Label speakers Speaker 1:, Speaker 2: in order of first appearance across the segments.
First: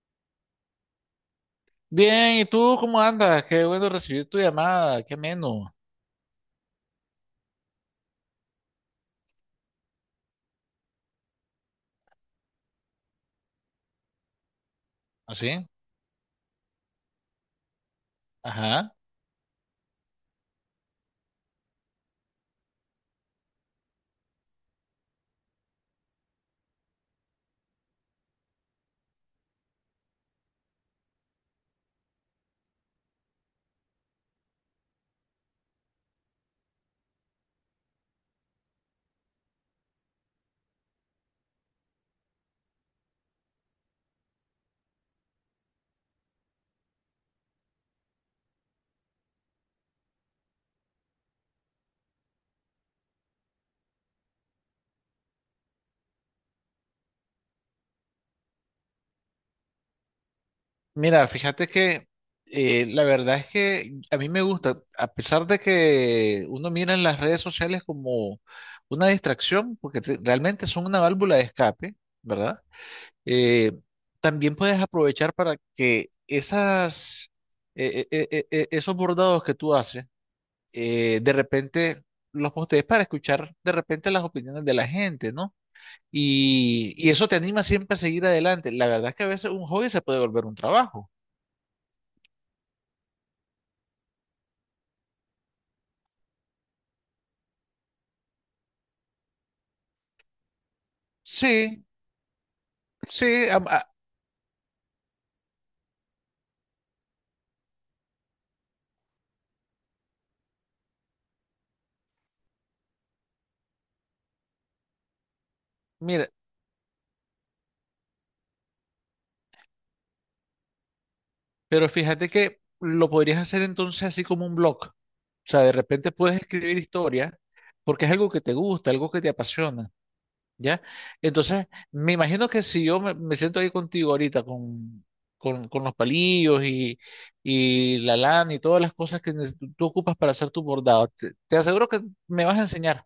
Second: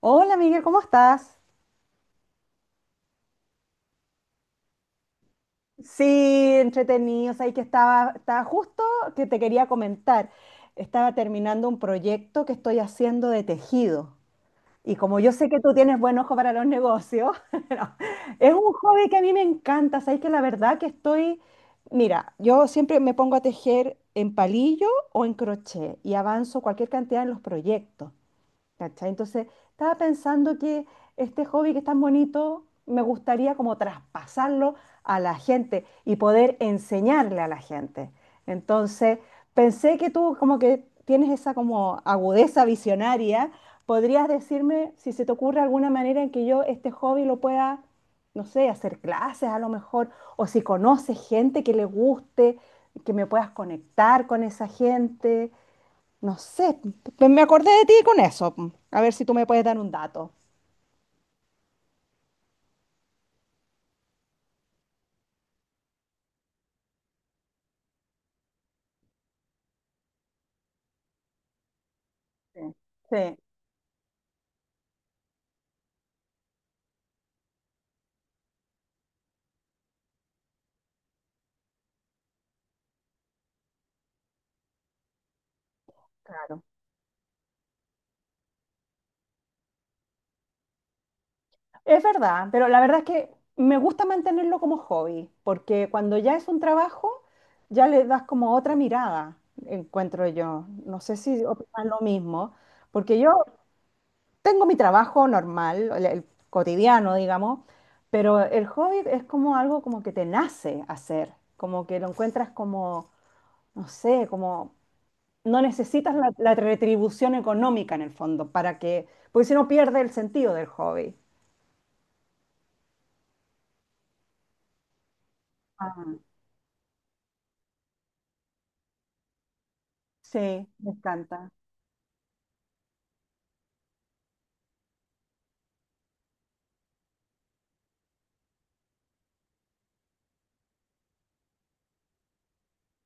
Speaker 1: Hola, Miguel, ¿cómo estás?
Speaker 2: Bien, ¿y tú cómo andas? Qué bueno recibir tu llamada, qué ameno.
Speaker 1: Sí, entretenido. Sabes que estaba justo que te quería comentar. Estaba terminando un proyecto que estoy haciendo de tejido. Y como yo sé que
Speaker 2: ¿Así?
Speaker 1: tú tienes buen ojo para los negocios, no, es un
Speaker 2: Ajá.
Speaker 1: hobby que a mí me encanta. Sabes que la verdad que estoy, mira, yo siempre me pongo a tejer en palillo o en crochet y avanzo cualquier cantidad en los proyectos. ¿Cachai? Entonces, estaba pensando que este hobby que es tan bonito, me gustaría como traspasarlo a la gente y poder enseñarle a la gente. Entonces, pensé que tú como que tienes esa como agudeza visionaria, podrías decirme si se te ocurre alguna manera en que yo este hobby lo pueda, no sé, hacer clases a lo mejor, o si conoces gente que le guste, que me puedas conectar con esa gente. No sé, me acordé de ti con eso. A ver si tú me puedes dar un dato.
Speaker 2: Mira, fíjate que la verdad es que a mí me gusta, a pesar de que uno mira en las redes sociales como una distracción, porque realmente son una válvula de escape,
Speaker 1: Sí,
Speaker 2: ¿verdad?
Speaker 1: sí.
Speaker 2: Eh, También puedes aprovechar para que esas, esos bordados que tú haces, de repente los postees para escuchar de repente las opiniones de la gente, ¿no?
Speaker 1: Claro.
Speaker 2: Y eso te anima siempre a seguir adelante. La verdad es que a veces un hobby se puede volver un trabajo.
Speaker 1: Es verdad, pero la verdad es que me gusta mantenerlo como hobby, porque cuando ya es un trabajo, ya le das como otra mirada, encuentro yo. No sé si
Speaker 2: Sí,
Speaker 1: opinas lo mismo, porque yo
Speaker 2: sí,
Speaker 1: tengo mi trabajo normal, el cotidiano, digamos, pero el hobby es como algo como que te nace hacer, como que lo encuentras como, no sé, como no necesitas la,
Speaker 2: mira,
Speaker 1: la retribución económica en el fondo para que, porque si no pierde el sentido del hobby.
Speaker 2: pero fíjate que lo podrías hacer entonces así como un blog. O sea, de repente
Speaker 1: Ah,
Speaker 2: puedes escribir historia porque es algo que te gusta, algo que te apasiona,
Speaker 1: sí,
Speaker 2: ¿ya?
Speaker 1: me encanta.
Speaker 2: Entonces, me imagino que si yo me siento ahí contigo ahorita con los palillos y la lana y todas las cosas que tú ocupas para hacer tu bordado, te aseguro que me vas a enseñar.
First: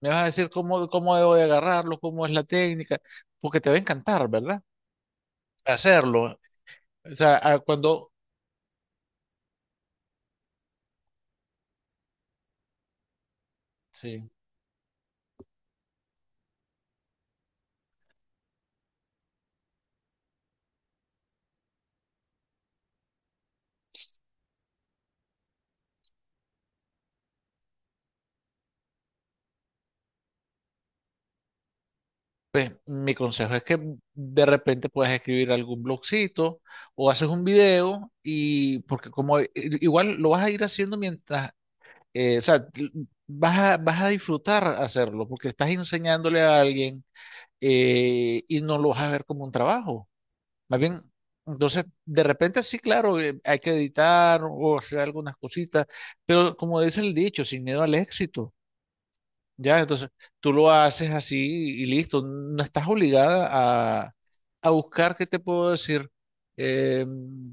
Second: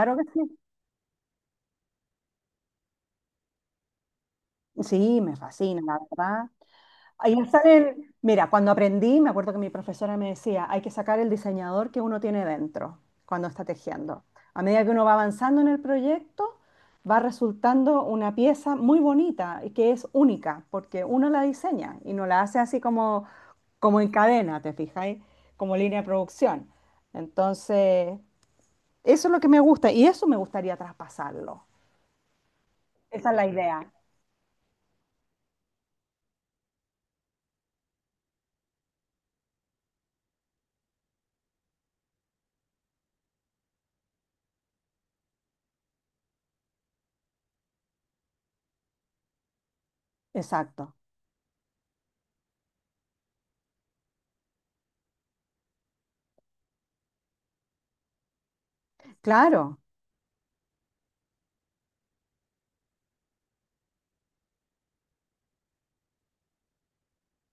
Speaker 2: Me vas a
Speaker 1: que
Speaker 2: decir
Speaker 1: sí.
Speaker 2: cómo, cómo debo de agarrarlo, cómo es la técnica, porque te va a encantar, ¿verdad?
Speaker 1: Sí, me fascina, la
Speaker 2: Hacerlo.
Speaker 1: verdad.
Speaker 2: O
Speaker 1: Ahí
Speaker 2: sea, cuando,
Speaker 1: salen, mira, cuando aprendí, me acuerdo que mi profesora me decía, hay que sacar el diseñador que uno tiene dentro cuando está tejiendo.
Speaker 2: sí,
Speaker 1: A medida que uno va avanzando en el proyecto, va resultando una pieza muy bonita y que es única, porque uno la diseña y no la hace así como, como en cadena, ¿te fijáis? Como línea de producción. Entonces, eso es lo que me gusta y eso me gustaría traspasarlo.
Speaker 2: pues mi
Speaker 1: Esa es la
Speaker 2: consejo es que
Speaker 1: idea.
Speaker 2: de repente puedas escribir algún blogcito o haces un video y porque como igual lo vas a ir haciendo mientras, o sea, vas a disfrutar hacerlo porque estás enseñándole a alguien, y no lo vas a ver como un trabajo. Más
Speaker 1: Exacto.
Speaker 2: bien, entonces, de repente sí, claro, hay que editar o hacer algunas cositas, pero como dice el dicho, sin miedo al éxito,
Speaker 1: Claro,
Speaker 2: ¿ya? Entonces, tú lo haces así y listo, no estás obligada a buscar, ¿qué te puedo decir? Eh,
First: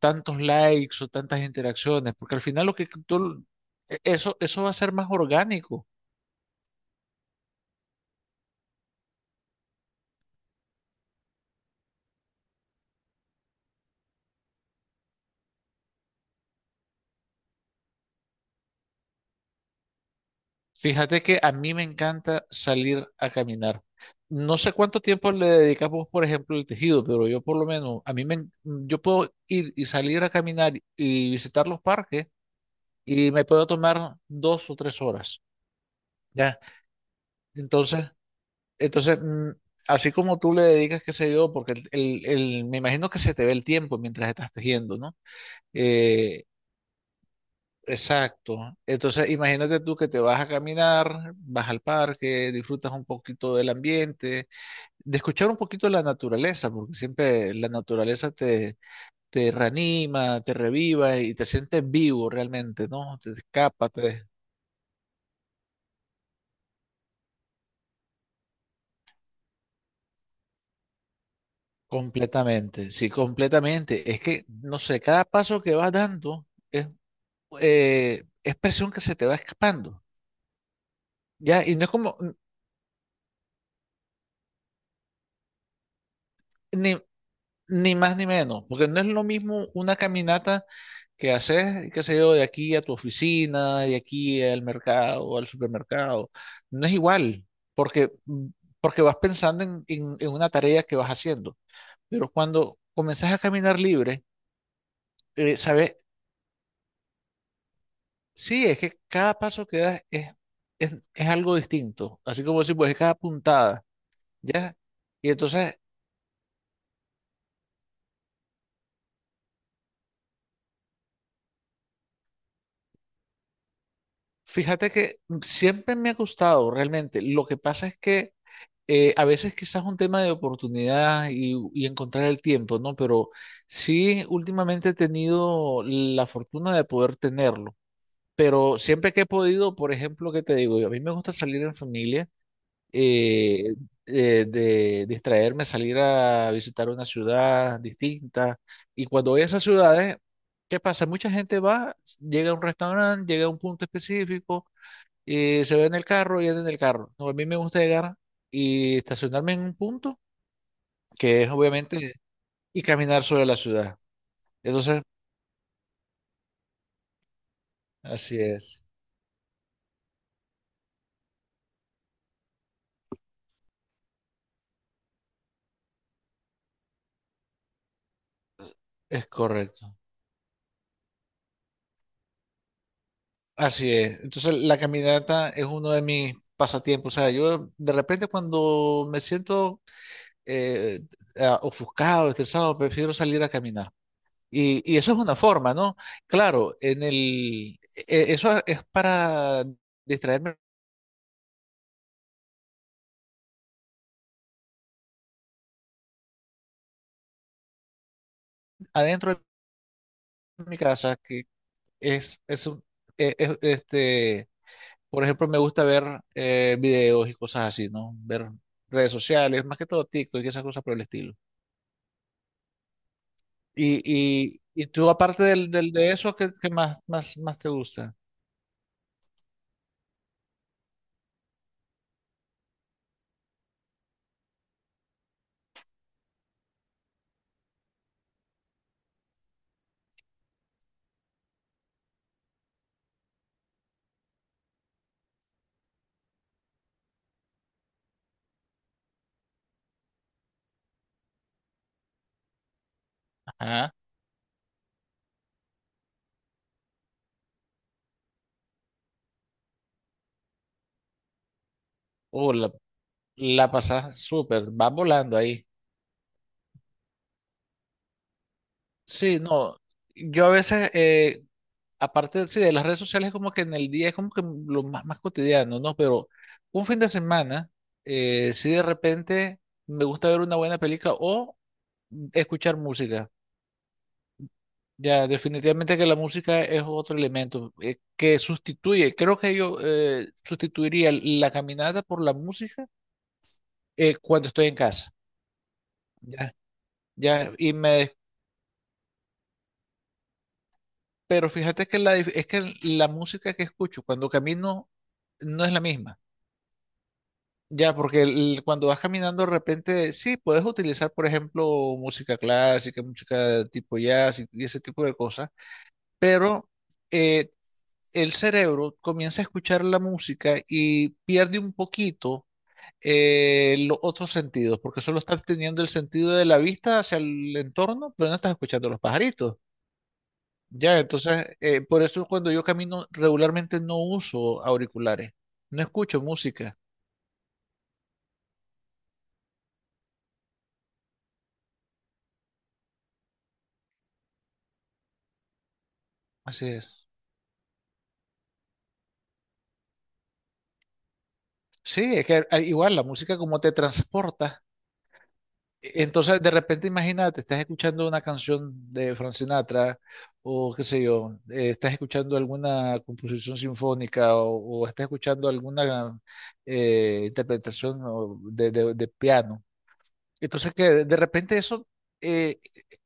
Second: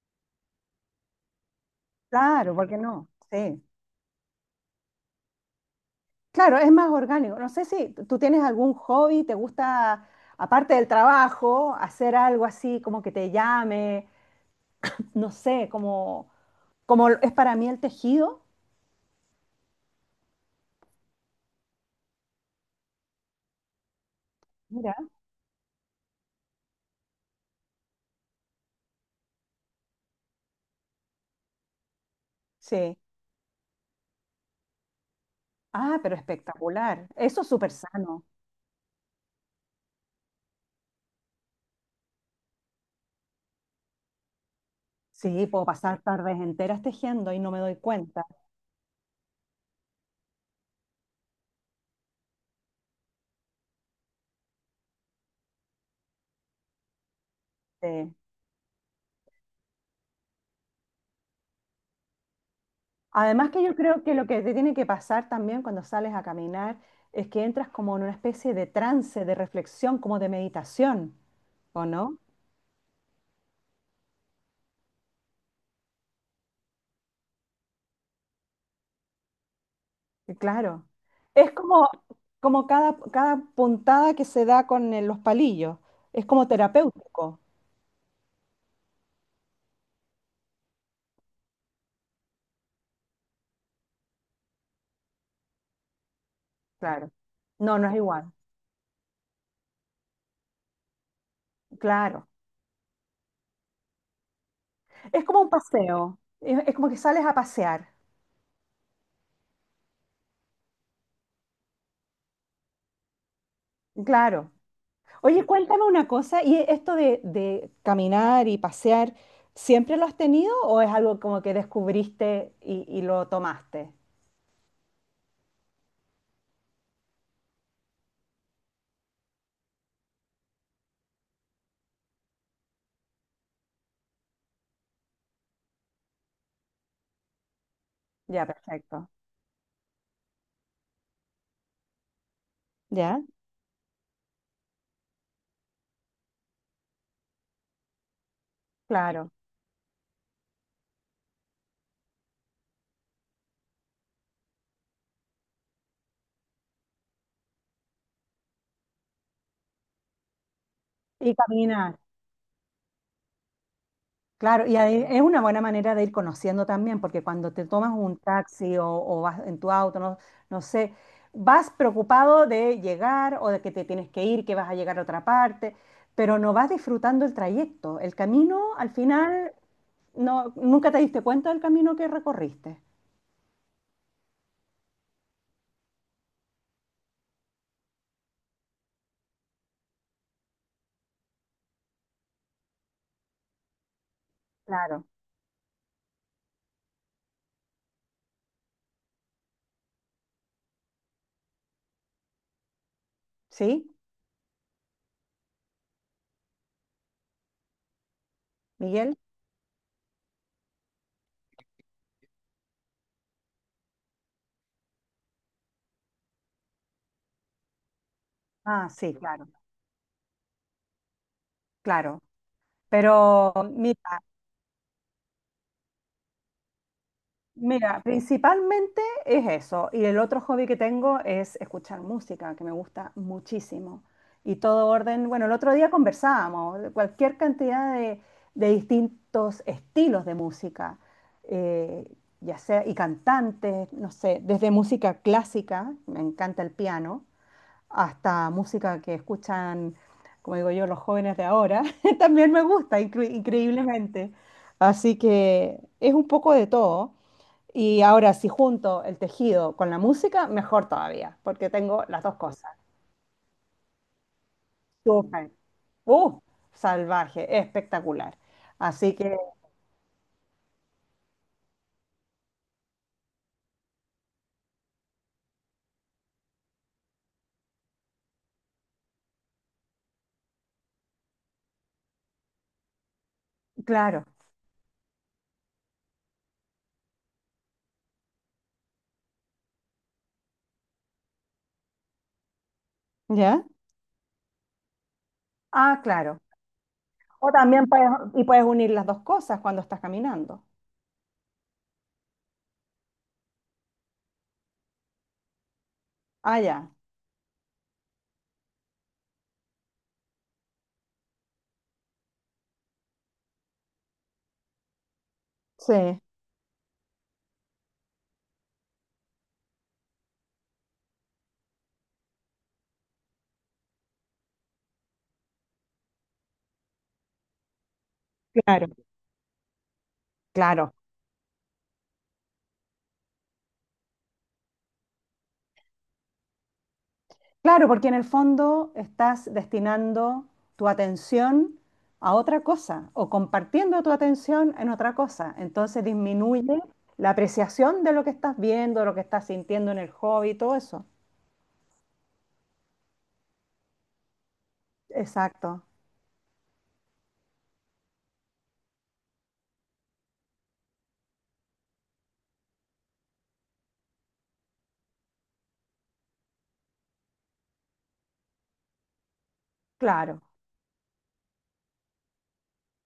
Speaker 2: Tantos likes o tantas interacciones, porque al
Speaker 1: claro,
Speaker 2: final
Speaker 1: ¿por
Speaker 2: lo
Speaker 1: qué
Speaker 2: que
Speaker 1: no? Sí.
Speaker 2: eso, eso va a ser más orgánico.
Speaker 1: Claro, es más orgánico. No sé si tú tienes algún hobby, te gusta, aparte del trabajo, hacer algo así como que te llame, no sé, como, como es para mí el tejido.
Speaker 2: Fíjate que a mí me encanta salir a caminar. No sé
Speaker 1: Mira.
Speaker 2: cuánto tiempo le dedicamos, por ejemplo, al tejido, pero yo por lo menos, a yo puedo ir y salir a caminar y visitar los parques
Speaker 1: Sí.
Speaker 2: y me puedo tomar dos o tres horas,
Speaker 1: Ah, pero
Speaker 2: ¿ya?
Speaker 1: espectacular. Eso es súper
Speaker 2: Entonces,
Speaker 1: sano.
Speaker 2: entonces, así como tú le dedicas, qué sé yo, porque me imagino que se te ve el tiempo mientras estás tejiendo, ¿no?
Speaker 1: Sí, puedo pasar tardes
Speaker 2: Eh,
Speaker 1: enteras tejiendo y no me doy cuenta.
Speaker 2: Exacto. Entonces, imagínate tú que te vas a caminar, vas al parque, disfrutas un poquito del ambiente, de escuchar un poquito la naturaleza, porque siempre la
Speaker 1: Sí.
Speaker 2: naturaleza te reanima, te reviva y te sientes vivo realmente, ¿no? Te
Speaker 1: Además que yo
Speaker 2: escapas
Speaker 1: creo que lo que te tiene que pasar también cuando sales a caminar es que entras como en una especie de trance, de reflexión, como de meditación, ¿o no?
Speaker 2: completamente, sí, completamente. Es que, no sé, cada paso que vas dando es, es presión que se te va escapando,
Speaker 1: Y claro. Es
Speaker 2: ¿ya? Y no
Speaker 1: como,
Speaker 2: es como,
Speaker 1: como cada puntada que se da con los palillos. Es como
Speaker 2: ni,
Speaker 1: terapéutico.
Speaker 2: ni más ni menos, porque no es lo mismo una caminata que haces, qué sé yo, de aquí a tu oficina, de aquí al mercado, al supermercado. No es
Speaker 1: Claro.
Speaker 2: igual,
Speaker 1: No, no es
Speaker 2: porque,
Speaker 1: igual.
Speaker 2: porque vas pensando en una tarea que vas haciendo.
Speaker 1: Claro.
Speaker 2: Pero cuando comenzás a caminar libre,
Speaker 1: Es como un
Speaker 2: eh, sabes,
Speaker 1: paseo. Es como que sales a pasear.
Speaker 2: sí, es que cada paso que das es algo distinto. Así como decir, pues es cada puntada,
Speaker 1: Claro.
Speaker 2: ¿ya? Y
Speaker 1: Oye,
Speaker 2: entonces,
Speaker 1: cuéntame una cosa. ¿Y esto de caminar y pasear, siempre lo has tenido o es algo como que descubriste y lo tomaste?
Speaker 2: fíjate que siempre me ha gustado realmente. Lo que pasa es que a veces quizás un tema de oportunidad y encontrar el tiempo, ¿no? Pero sí, últimamente he tenido la fortuna de poder tenerlo.
Speaker 1: Ya,
Speaker 2: Pero
Speaker 1: perfecto.
Speaker 2: siempre que he podido, por ejemplo, ¿qué te digo? A mí me gusta salir en familia,
Speaker 1: ¿Ya?
Speaker 2: eh, de distraerme, salir a visitar una ciudad distinta. Y
Speaker 1: Claro.
Speaker 2: cuando voy a esas ciudades, ¿qué pasa? Mucha gente va, llega a un restaurante, llega a un punto específico y se ve en el carro y anda en el carro. No, a mí me gusta llegar y estacionarme en un punto
Speaker 1: Y
Speaker 2: que es
Speaker 1: caminar.
Speaker 2: obviamente y caminar sobre la ciudad.
Speaker 1: Claro, y
Speaker 2: Entonces,
Speaker 1: ahí es una buena manera de ir conociendo también, porque cuando te tomas un
Speaker 2: así
Speaker 1: taxi o vas en tu auto, no, no sé, vas preocupado de llegar o de que te tienes que ir, que vas a llegar a otra parte, pero no vas disfrutando el trayecto. El camino, al
Speaker 2: es
Speaker 1: final,
Speaker 2: correcto.
Speaker 1: no, nunca te diste cuenta del camino que recorriste.
Speaker 2: Así es. Entonces, la caminata es uno de mis pasatiempos. O sea, yo de repente cuando me siento eh, ofuscado, estresado, prefiero salir a caminar. Y
Speaker 1: Claro.
Speaker 2: eso es una forma, ¿no? Claro, en eso es para distraerme
Speaker 1: ¿Sí, Miguel?
Speaker 2: adentro de mi casa, que es, un- e- e- este, por ejemplo, me gusta ver videos y cosas así, ¿no? Ver
Speaker 1: Ah,
Speaker 2: redes
Speaker 1: sí, claro,
Speaker 2: sociales, más que todo TikTok y esas cosas por el estilo.
Speaker 1: claro. Pero
Speaker 2: Y,
Speaker 1: mira.
Speaker 2: y tú, aparte de eso, qué más, más, más te
Speaker 1: Mira,
Speaker 2: gusta?
Speaker 1: principalmente es eso. Y el otro hobby que tengo es escuchar música, que me gusta muchísimo. Y todo orden, bueno, el otro día conversábamos de cualquier cantidad de distintos estilos de música, eh, ya sea, y cantantes, no sé, desde música clásica, me encanta el piano, hasta música que escuchan, como digo yo, los jóvenes de ahora, también me gusta,
Speaker 2: Ajá.
Speaker 1: increíblemente. Así que es un poco de todo. Y ahora, si junto el tejido con la música, mejor todavía, porque tengo las dos
Speaker 2: Oh, la,
Speaker 1: cosas.
Speaker 2: la pasás súper, vas volando
Speaker 1: Súper.
Speaker 2: ahí.
Speaker 1: ¡Uh! Salvaje, espectacular. Así que,
Speaker 2: Sí, no. Yo a veces, aparte, sí, de las redes sociales, como que en el día es como que lo más, más cotidiano, ¿no? Pero un fin de semana, si de repente me gusta ver una buena película o escuchar música.
Speaker 1: claro.
Speaker 2: Ya, definitivamente que la música es otro elemento que sustituye, creo que yo sustituiría la caminata por la música
Speaker 1: ¿Ya?
Speaker 2: cuando estoy en casa.
Speaker 1: Ah, claro.
Speaker 2: Ya,
Speaker 1: O
Speaker 2: ya, y
Speaker 1: también puedes, y puedes unir las dos cosas cuando estás caminando.
Speaker 2: pero fíjate que es que la música que escucho cuando camino no es la misma.
Speaker 1: Ah, ya.
Speaker 2: Ya, porque cuando vas caminando de repente, sí, puedes utilizar, por ejemplo, música clásica, música tipo jazz y ese tipo de cosas,
Speaker 1: Sí,
Speaker 2: pero eh, el cerebro comienza a escuchar la música y pierde un poquito, los otros sentidos, porque solo estás teniendo el sentido de la vista hacia el entorno, pero no estás escuchando
Speaker 1: claro.
Speaker 2: los pajaritos.
Speaker 1: Claro.
Speaker 2: Ya, entonces, por eso cuando yo camino regularmente no uso auriculares, no escucho música.
Speaker 1: Claro, porque en el fondo estás destinando tu atención a otra cosa o compartiendo tu atención en otra cosa. Entonces
Speaker 2: Así
Speaker 1: disminuye
Speaker 2: es.
Speaker 1: la apreciación de lo que estás viendo, lo que estás sintiendo en el hobby, todo eso.
Speaker 2: Sí, es que igual la música como te transporta.
Speaker 1: Exacto,
Speaker 2: Entonces, de repente, imagínate, estás escuchando una canción de Frank Sinatra o qué sé yo, estás escuchando alguna composición sinfónica o estás escuchando alguna interpretación de piano.
Speaker 1: claro.
Speaker 2: Entonces que de repente eso, eh,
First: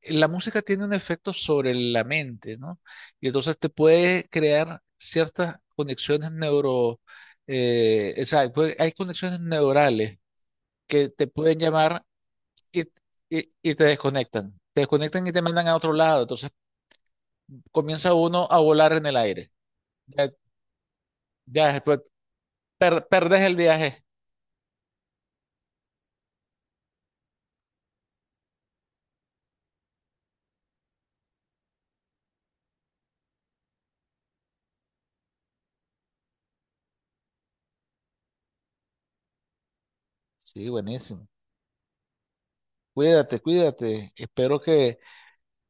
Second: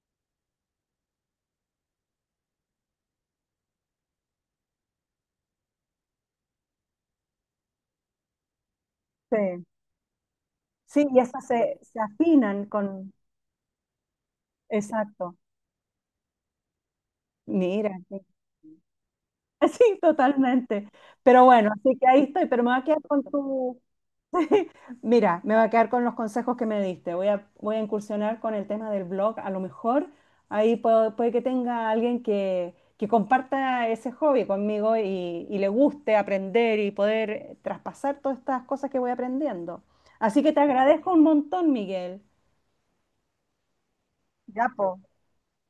Speaker 2: la música tiene un efecto sobre la mente, ¿no? Y entonces te puede crear ciertas conexiones neuro, o sea, hay
Speaker 1: Sí,
Speaker 2: conexiones neurales
Speaker 1: sí,
Speaker 2: que
Speaker 1: y
Speaker 2: te
Speaker 1: esas
Speaker 2: pueden
Speaker 1: se, se
Speaker 2: llamar
Speaker 1: afinan
Speaker 2: y,
Speaker 1: con...
Speaker 2: y te desconectan. Te desconectan y
Speaker 1: Exacto.
Speaker 2: te mandan a otro lado. Entonces
Speaker 1: Mira,
Speaker 2: comienza
Speaker 1: sí,
Speaker 2: uno a volar en el aire.
Speaker 1: sí,
Speaker 2: Ya,
Speaker 1: totalmente. Pero bueno,
Speaker 2: ya
Speaker 1: así
Speaker 2: después
Speaker 1: que ahí estoy, pero me voy a quedar con
Speaker 2: perdes el
Speaker 1: tu,
Speaker 2: viaje.
Speaker 1: mira, me va a quedar con los consejos que me diste. Voy a, voy a incursionar con el tema del blog. A lo mejor ahí puedo- puede que tenga alguien que comparta ese hobby conmigo y le guste aprender y poder traspasar todas estas cosas que voy aprendiendo. Así que te
Speaker 2: Sí,
Speaker 1: agradezco un
Speaker 2: buenísimo.
Speaker 1: montón, Miguel.
Speaker 2: Cuídate, cuídate. Espero
Speaker 1: Ya, po.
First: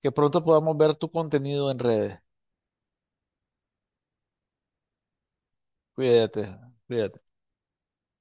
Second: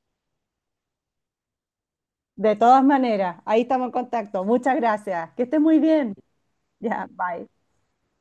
Speaker 2: que pronto podamos ver tu contenido en redes.
Speaker 1: De todas maneras, ahí estamos en contacto. Muchas gracias. Que estés muy bien.
Speaker 2: Cuídate,
Speaker 1: Ya,
Speaker 2: cuídate.
Speaker 1: bye.